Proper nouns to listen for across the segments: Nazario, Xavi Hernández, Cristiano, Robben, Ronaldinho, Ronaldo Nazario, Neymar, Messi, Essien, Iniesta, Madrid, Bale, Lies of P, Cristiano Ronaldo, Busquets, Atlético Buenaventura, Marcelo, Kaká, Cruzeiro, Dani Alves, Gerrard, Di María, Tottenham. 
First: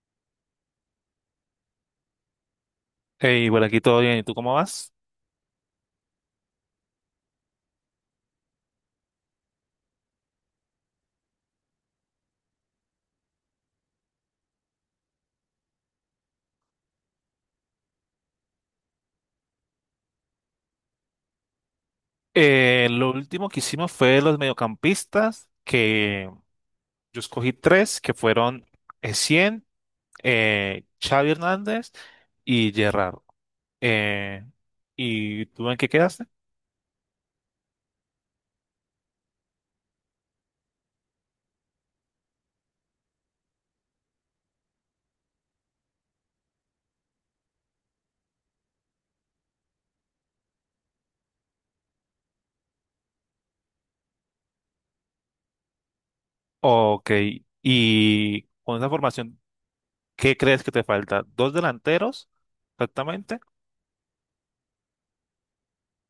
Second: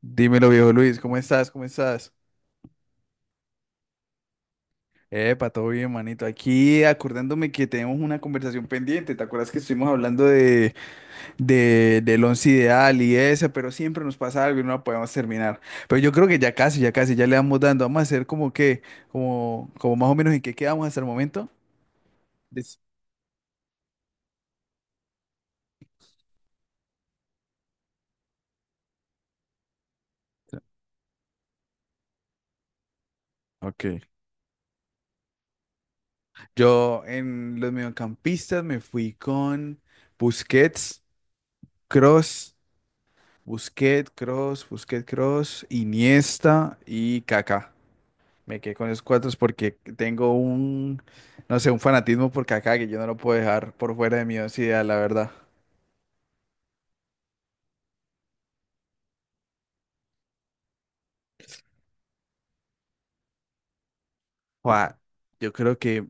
Dímelo, viejo Luis, ¿cómo estás? ¿Cómo estás? Hey, bueno, aquí todo bien. ¿Y tú cómo vas? Epa, todo bien, manito. Aquí acordándome que tenemos una conversación pendiente. ¿Te acuerdas que estuvimos hablando del once ideal y eso? Pero siempre nos pasa algo y no la podemos terminar. Pero yo creo que ya casi, ya casi, ya le vamos dando. Vamos a hacer como más o menos en qué quedamos hasta el momento. Des- Lo último que hicimos fue los mediocampistas, que yo escogí tres, que fueron Essien, Xavi Hernández y Gerrard. Ok. Eh, ¿Y tú en qué quedaste? Yo en los mediocampistas me fui con Busquets, Cross. Busquets, Cross, Iniesta y Kaká. Me quedé con esos cuatro porque tengo un, no sé, un fanatismo por Kaká que yo no lo puedo dejar por fuera de mi once ideal, la verdad. Ok, y con esa formación, ¿qué crees que te falta? ¿Dos delanteros exactamente? Jua, yo creo que,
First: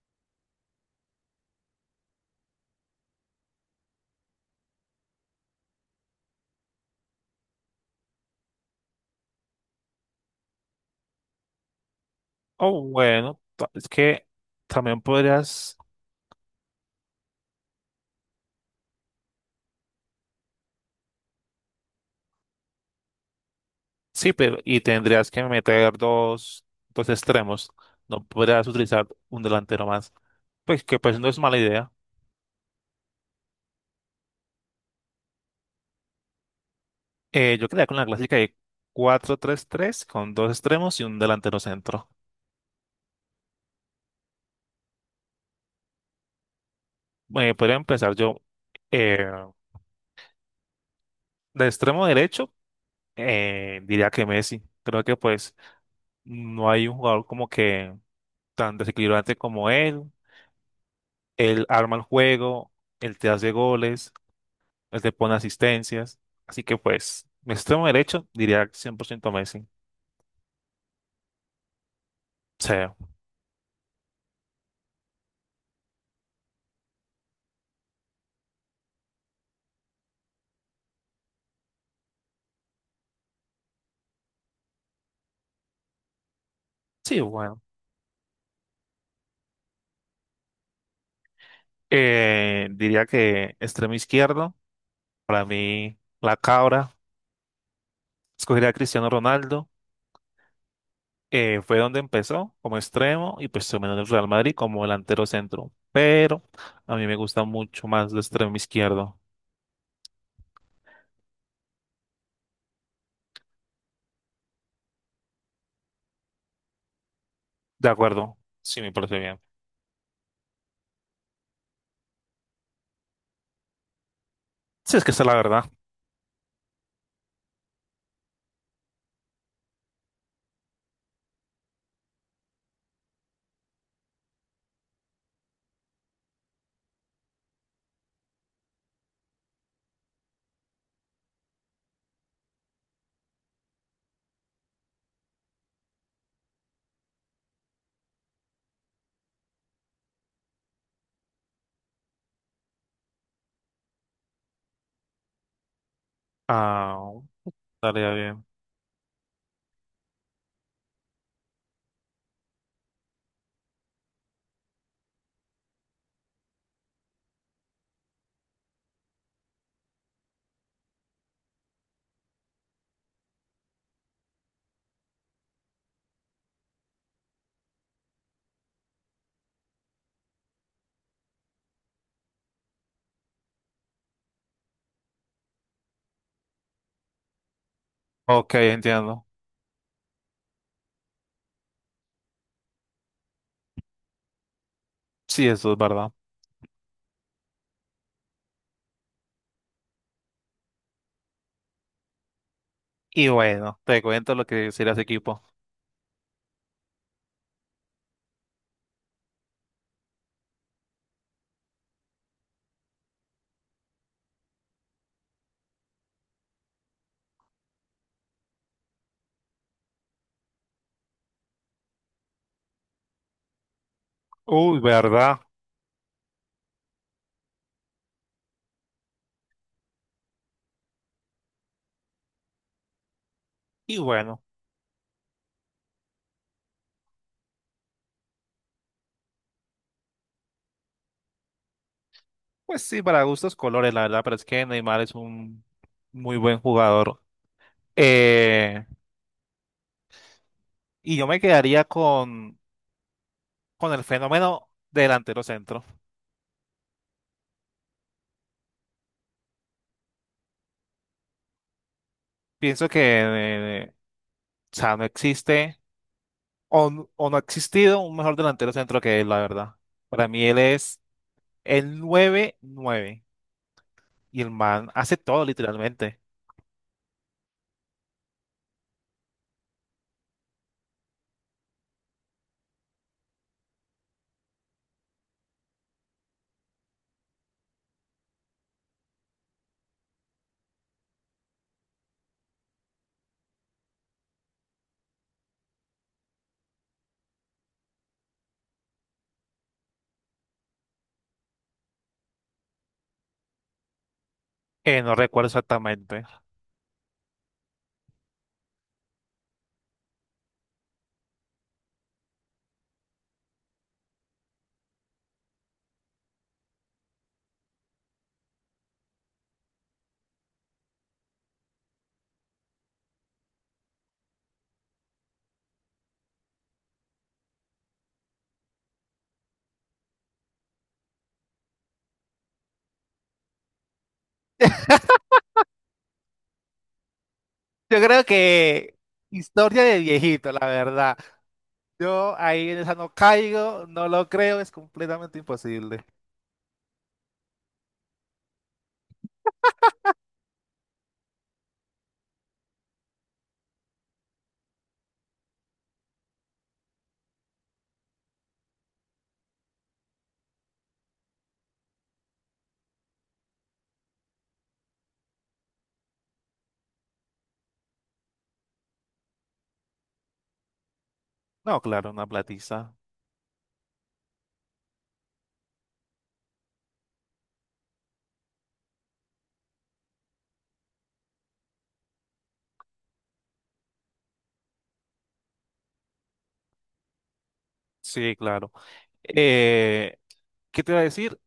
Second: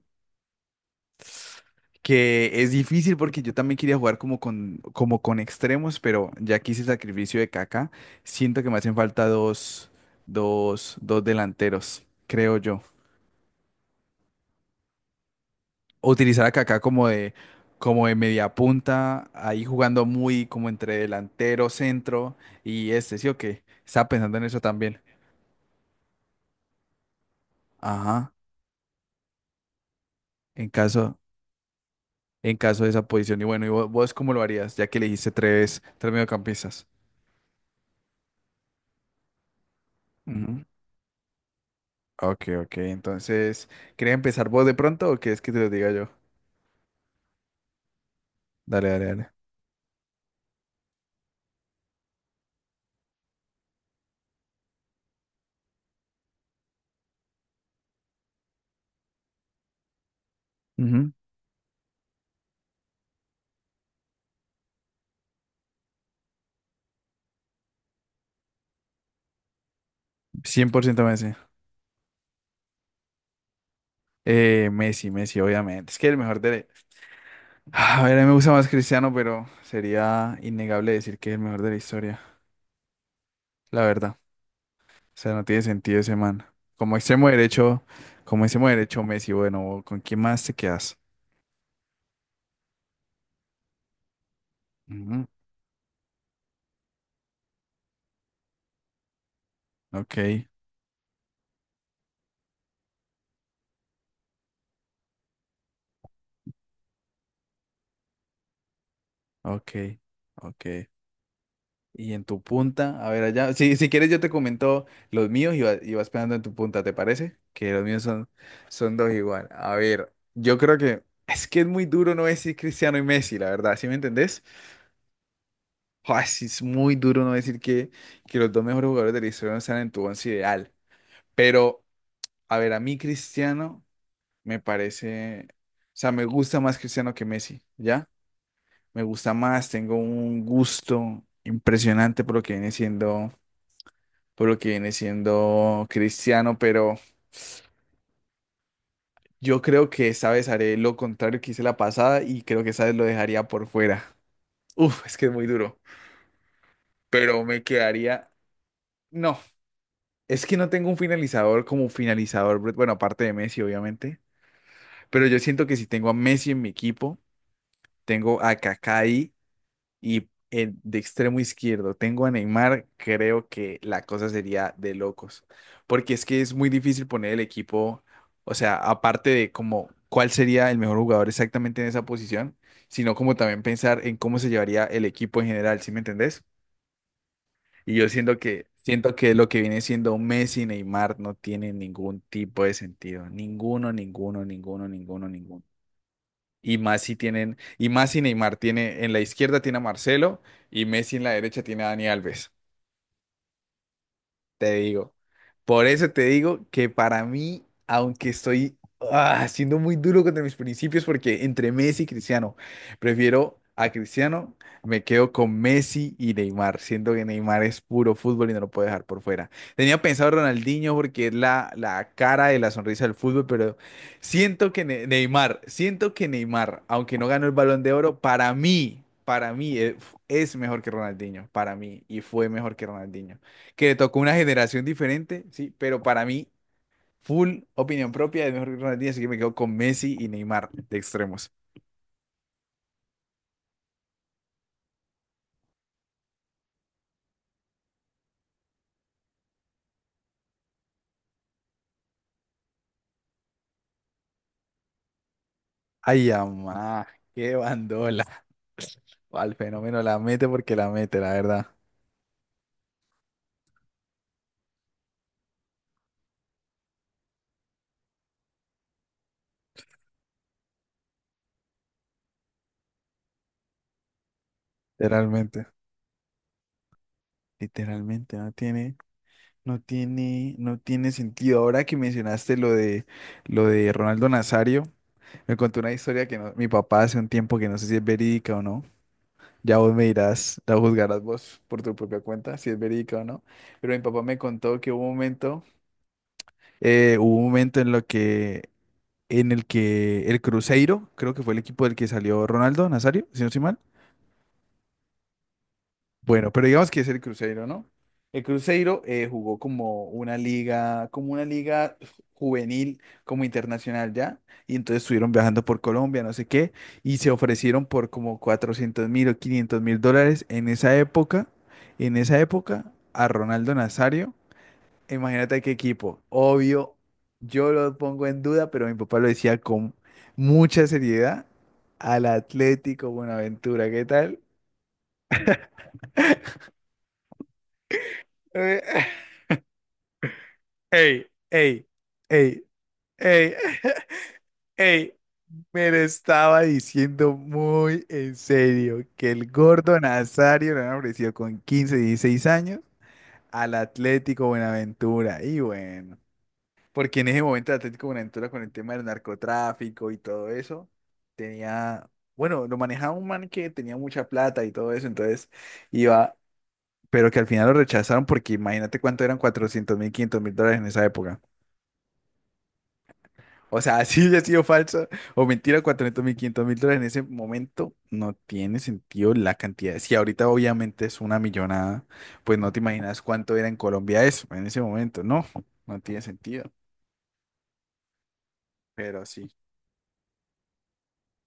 que es difícil porque yo también quería jugar como con extremos, pero ya que hice el sacrificio de Kaká, siento que me hacen falta dos delanteros, creo yo. O bueno, es que también podrías. Utilizar a Kaká como de media punta, ahí jugando muy como entre delantero, centro y este, ¿sí o qué? Estaba Sí, pensando en pero eso y también. tendrías que meter dos extremos. No Ajá, podrías utilizar un delantero más. en Pues que caso, pues no es mala idea. en caso de esa posición. Y bueno, ¿y vos cómo lo harías? Ya que elegiste tres mediocampistas. Yo quedaría con la clásica de 4-3-3 con dos Ujú. extremos y un delantero centro. Ok, ok. Entonces, ¿querés empezar vos de pronto o quieres que te lo diga yo? Podría empezar yo Dale, dale, eh, dale. de extremo derecho, diría que Messi. Creo que pues no hay un jugador como que tan desequilibrante como él. Ujú. Él arma el juego, él te hace goles, él te pone asistencias. Así que pues, mi extremo derecho diría 100% Messi. 100% Messi. Sí, Messi, Messi, obviamente. Es que el mejor a ver, a mí me gusta más Cristiano, pero sería innegable decir que es el mejor de la historia, la verdad. O sea, no tiene sentido ese man. Como sí, extremo bueno. derecho, como extremo derecho Messi, bueno, ¿con quién más te quedas? Diría que extremo izquierdo, Ujú. para mí la cabra, escogería a Cristiano Ronaldo. Ok, Fue donde empezó como extremo y pues terminó en el Real Madrid como delantero centro. Pero a mí me gusta mucho más el extremo izquierdo. ok, ok. Y en tu punta, a ver allá, si quieres yo te comento los míos y, y vas pegando en tu punta, ¿te parece? Que los De míos son, acuerdo, sí me son dos parece bien. igual. A ver, yo creo que es muy duro no decir Cristiano y Messi, la verdad, ¿sí me entendés? Sí, es que esa es la verdad. Joder, sí es muy duro no decir que los dos mejores jugadores de la historia no están en tu once ideal. Pero, a ver, a mí Cristiano me parece, o sea, me gusta más Cristiano que Messi, ¿ya? Me gusta más, tengo un gusto impresionante por lo que viene siendo, por lo que viene siendo Cristiano, pero yo creo que esta vez haré lo contrario que hice la pasada y creo que esta vez lo dejaría por fuera. Uf, es que es muy duro, Ah, pero me estaría quedaría, bien. no. Es que no tengo un finalizador como finalizador, Brett, bueno, aparte de Messi, obviamente. Pero yo siento que si tengo a Messi en mi equipo, tengo a Kaká ahí y en de extremo izquierdo tengo a Neymar, creo que la cosa sería de locos. Porque es que es muy difícil poner el equipo, o sea, aparte de como cuál sería el mejor jugador exactamente en esa posición, sino como también pensar en cómo se llevaría el equipo en general, ¿sí me entendés? Y yo Ok, siento entiendo. que lo que viene siendo Messi y Neymar no tiene ningún tipo de sentido. Ninguno, ninguno, ninguno, ninguno, Sí, ninguno. eso es verdad. Y más si Neymar tiene, en la izquierda tiene a Marcelo y Messi en la derecha tiene a Dani Alves. Y bueno, te cuento lo que Te sería ese digo. equipo. Por eso te digo que para mí, aunque estoy siendo muy duro contra mis principios, porque entre Messi y Cristiano, prefiero a Cristiano, me quedo con Messi y Neymar, siendo que Neymar es puro fútbol y no lo puedo dejar por fuera. Tenía pensado Ronaldinho porque es la cara y la sonrisa del fútbol, pero siento Uy, que ¿verdad? Neymar, siento que Neymar, aunque no ganó el Balón de Oro, para mí es mejor que Ronaldinho, para mí, y fue mejor que Ronaldinho que le Y tocó una bueno, generación diferente, sí, pero para mí, full opinión propia de mejor que Ronaldinho, así que me quedo con Messi y Neymar de extremos. pues sí, para gustos colores, la verdad, pero es que Neymar es un muy buen jugador. Eh, y yo me quedaría con el fenómeno delantero centro. Ay, amá, qué bandola. Al fenómeno la mete porque la mete, la verdad. Pienso que, eh, o sea, no existe o no ha existido un mejor delantero centro que él, la verdad. Para mí él es el nueve nueve, y el man hace todo Literalmente. literalmente. Literalmente, no tiene sentido. Ahora que mencionaste lo de Ronaldo Nazario, me contó una historia que mi papá hace un tiempo que no sé si es verídica o no. Ya vos me dirás, la juzgarás vos por tu propia cuenta, si es verídica o no. Pero mi papá me contó que hubo un momento, eh, hubo un momento en lo que, en el que el Cruzeiro, creo que fue el equipo del que salió Ronaldo Nazario, si no estoy mal. No recuerdo exactamente. Bueno, pero digamos que es el Cruzeiro, ¿no? El Cruzeiro jugó como una liga juvenil, como internacional ya, y entonces estuvieron viajando por Colombia, no sé qué, y se ofrecieron por como 400.000 o 500.000 dólares en esa época, a Ronaldo Nazario. Imagínate qué equipo. Obvio, yo lo pongo en duda, pero mi papá lo decía con mucha seriedad al Atlético Buenaventura, ¿qué tal? Yo creo que historia de viejito, la verdad. Ey, ey, Yo ey, ahí en esa no ey, caigo, no lo creo, es ey. completamente Me lo imposible. estaba diciendo muy en serio que el gordo Nazario lo han ofrecido con 15, 16 años al Atlético Buenaventura. Y bueno, porque en ese momento el Atlético Buenaventura con el tema del narcotráfico y todo eso, tenía, bueno, lo manejaba un man que tenía mucha plata y todo eso, entonces iba, pero que al final lo rechazaron porque imagínate cuánto eran 400.000, 500.000 dólares en esa época. No, claro, una platiza. O sea, si hubiera sido falsa o mentira, 400.000, 500 mil dólares en ese momento no tiene sentido la cantidad. Si ahorita obviamente es una millonada, pues no te imaginas cuánto era en Colombia eso en ese momento. No, no tiene sentido. Sí, claro. Pero sí. Eh, ¿Qué te iba a decir?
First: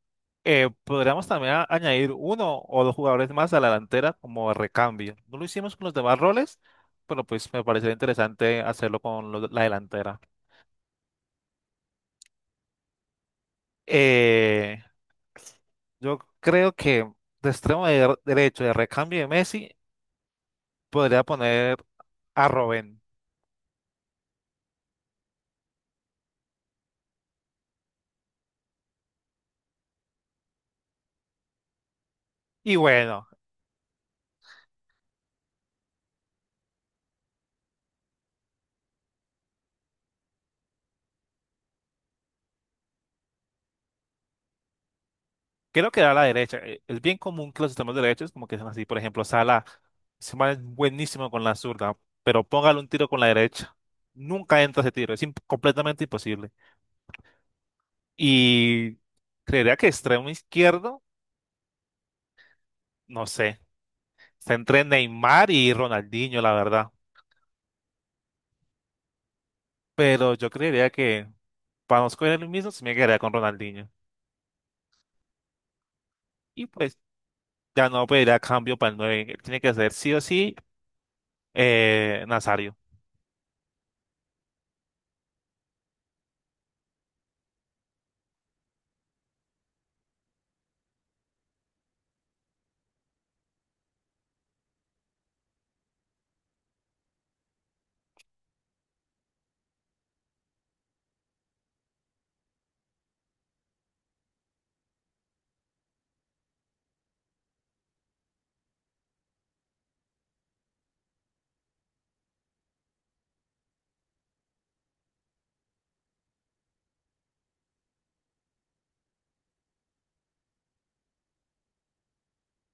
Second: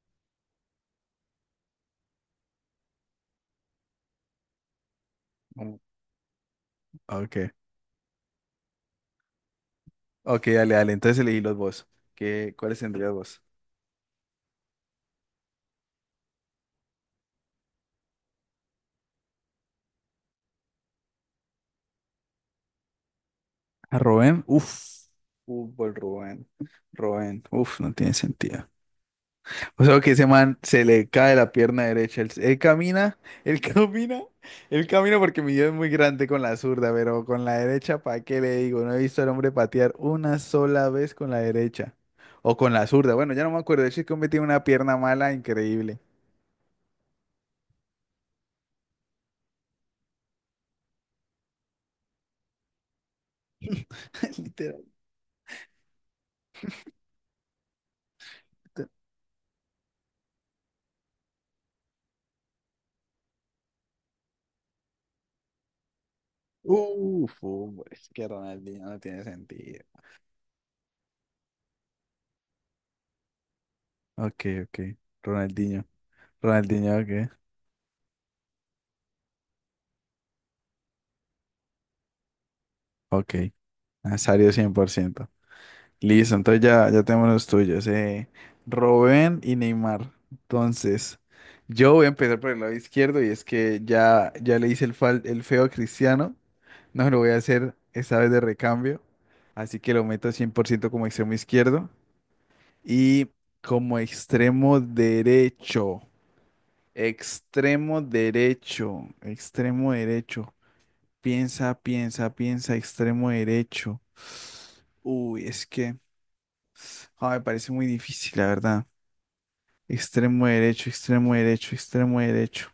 Podríamos también añadir uno o dos jugadores más a la delantera como recambio. No lo hicimos como- con los demás roles, pero Ok, pues me parecería interesante hacerlo con la delantera. ok, dale, dale. Entonces elegí los vos. ¿Qué, cuáles tendrías vos? Eh, yo creo que de extremo derecho de recambio de Messi podría poner a Robben. A Rubén, uff, fútbol, Rubén, Rubén, uff, no tiene sentido. O sea, que ese man se le cae la pierna derecha. Él Y camina, bueno, él camina, él camina porque mi Dios es muy grande con la zurda, pero con la derecha, ¿para qué le digo? No he visto al hombre patear una sola vez con la derecha. O con la zurda. Bueno, ya no me acuerdo. El chico me tiene una pierna mala creo increíble. que da la derecha. Es bien común que los sistemas de derechos, como que sean así, por ejemplo, Sala, se es buenísimo con la zurda, pero póngale un tiro con la derecha. Nunca entra Literal. ese tiro, es completamente imposible. Literal. Y creería que extremo izquierdo, no sé, está entre Neymar y Ronaldinho, la verdad. Uf, hombre, es que Ronaldinho no tiene sentido. Pero yo creería que para no escoger el mismo, se me quedaría con Ronaldinho. Ok, ok. Ronaldinho. Y Ronaldinho, pues ok. ya no pediría cambio para el 9. Tiene que ser sí o sí Nazario. Ok. Nazario 100%. Listo, entonces ya, ya tenemos los tuyos. Robben y Neymar. Entonces, yo voy a empezar por el lado izquierdo y es que ya, ya le hice el feo a Cristiano. No lo voy a hacer esta vez de recambio. Así que lo meto 100% como extremo izquierdo. Y como extremo derecho. Extremo derecho. Extremo derecho. Piensa, piensa, piensa, extremo derecho. Uy, es que. Ah, me parece muy difícil, la verdad. Extremo derecho, extremo derecho, extremo derecho.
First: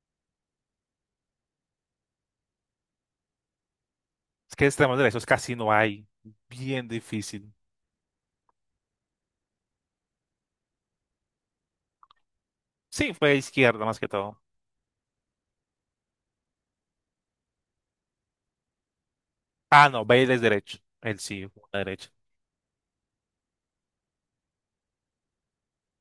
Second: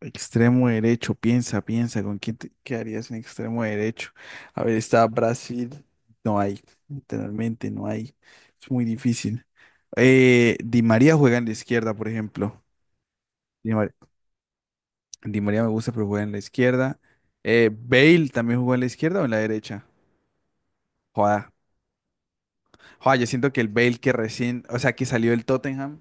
Extremo derecho, piensa, piensa, ¿con quién te quedarías en extremo derecho? Es A que de ver, extremos está derechos casi no Brasil, hay. no hay, Bien difícil. literalmente no hay. Es muy difícil. Di María juega en la izquierda, por ejemplo. Sí, fue Di izquierda Mar- más que todo. Di María me gusta, pero juega en la izquierda. Bale también jugó en la izquierda o en la derecha. Ah, no, Bale es derecho. Él sí, Joda. jugó a la derecha. Joder, yo siento que el Bale que recién, o sea, que salió del Tottenham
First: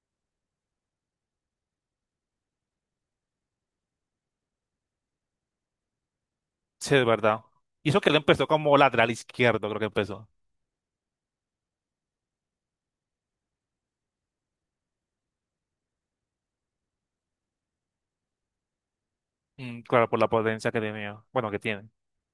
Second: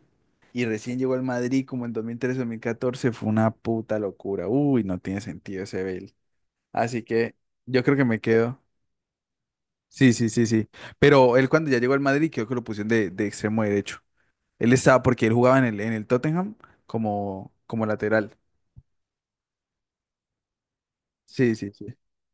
y recién llegó al Madrid como en 2013, 2014 fue una puta locura. Uy, no tiene sentido ese Bale. Sí, Así es que verdad. yo Y creo eso que que él me empezó quedo. como lateral izquierdo, creo que Sí, empezó. sí, sí, sí. Pero él cuando ya llegó al Madrid creo que lo pusieron de extremo derecho. Él estaba porque él jugaba en el Tottenham como lateral. Mm, claro, por la potencia que tenía. Bueno, Sí, que sí, sí. tiene.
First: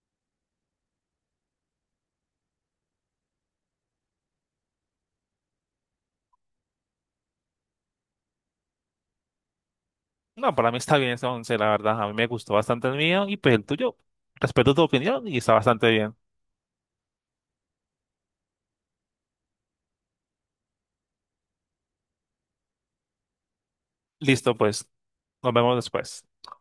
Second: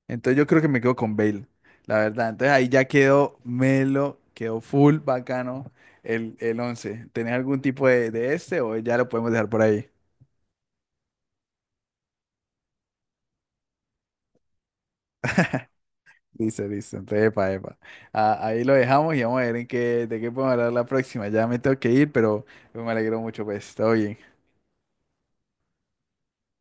Entonces yo creo que me quedo con Bale, la verdad. Entonces ahí ya quedó Melo, quedó full bacano el 11. ¿Tenés algún tipo de este o ya lo podemos dejar por ahí? No, para mí está bien ese once, la verdad. A mí me gustó bastante el mío y pues el tuyo. Respeto tu opinión y está bastante bien. Listo, listo. Entonces, epa, epa. Ah, ahí lo dejamos y vamos a ver de qué podemos hablar la próxima. Ya me tengo que ir, pero me alegro mucho, pues. Todo bien. Listo, pues. Nos vemos después.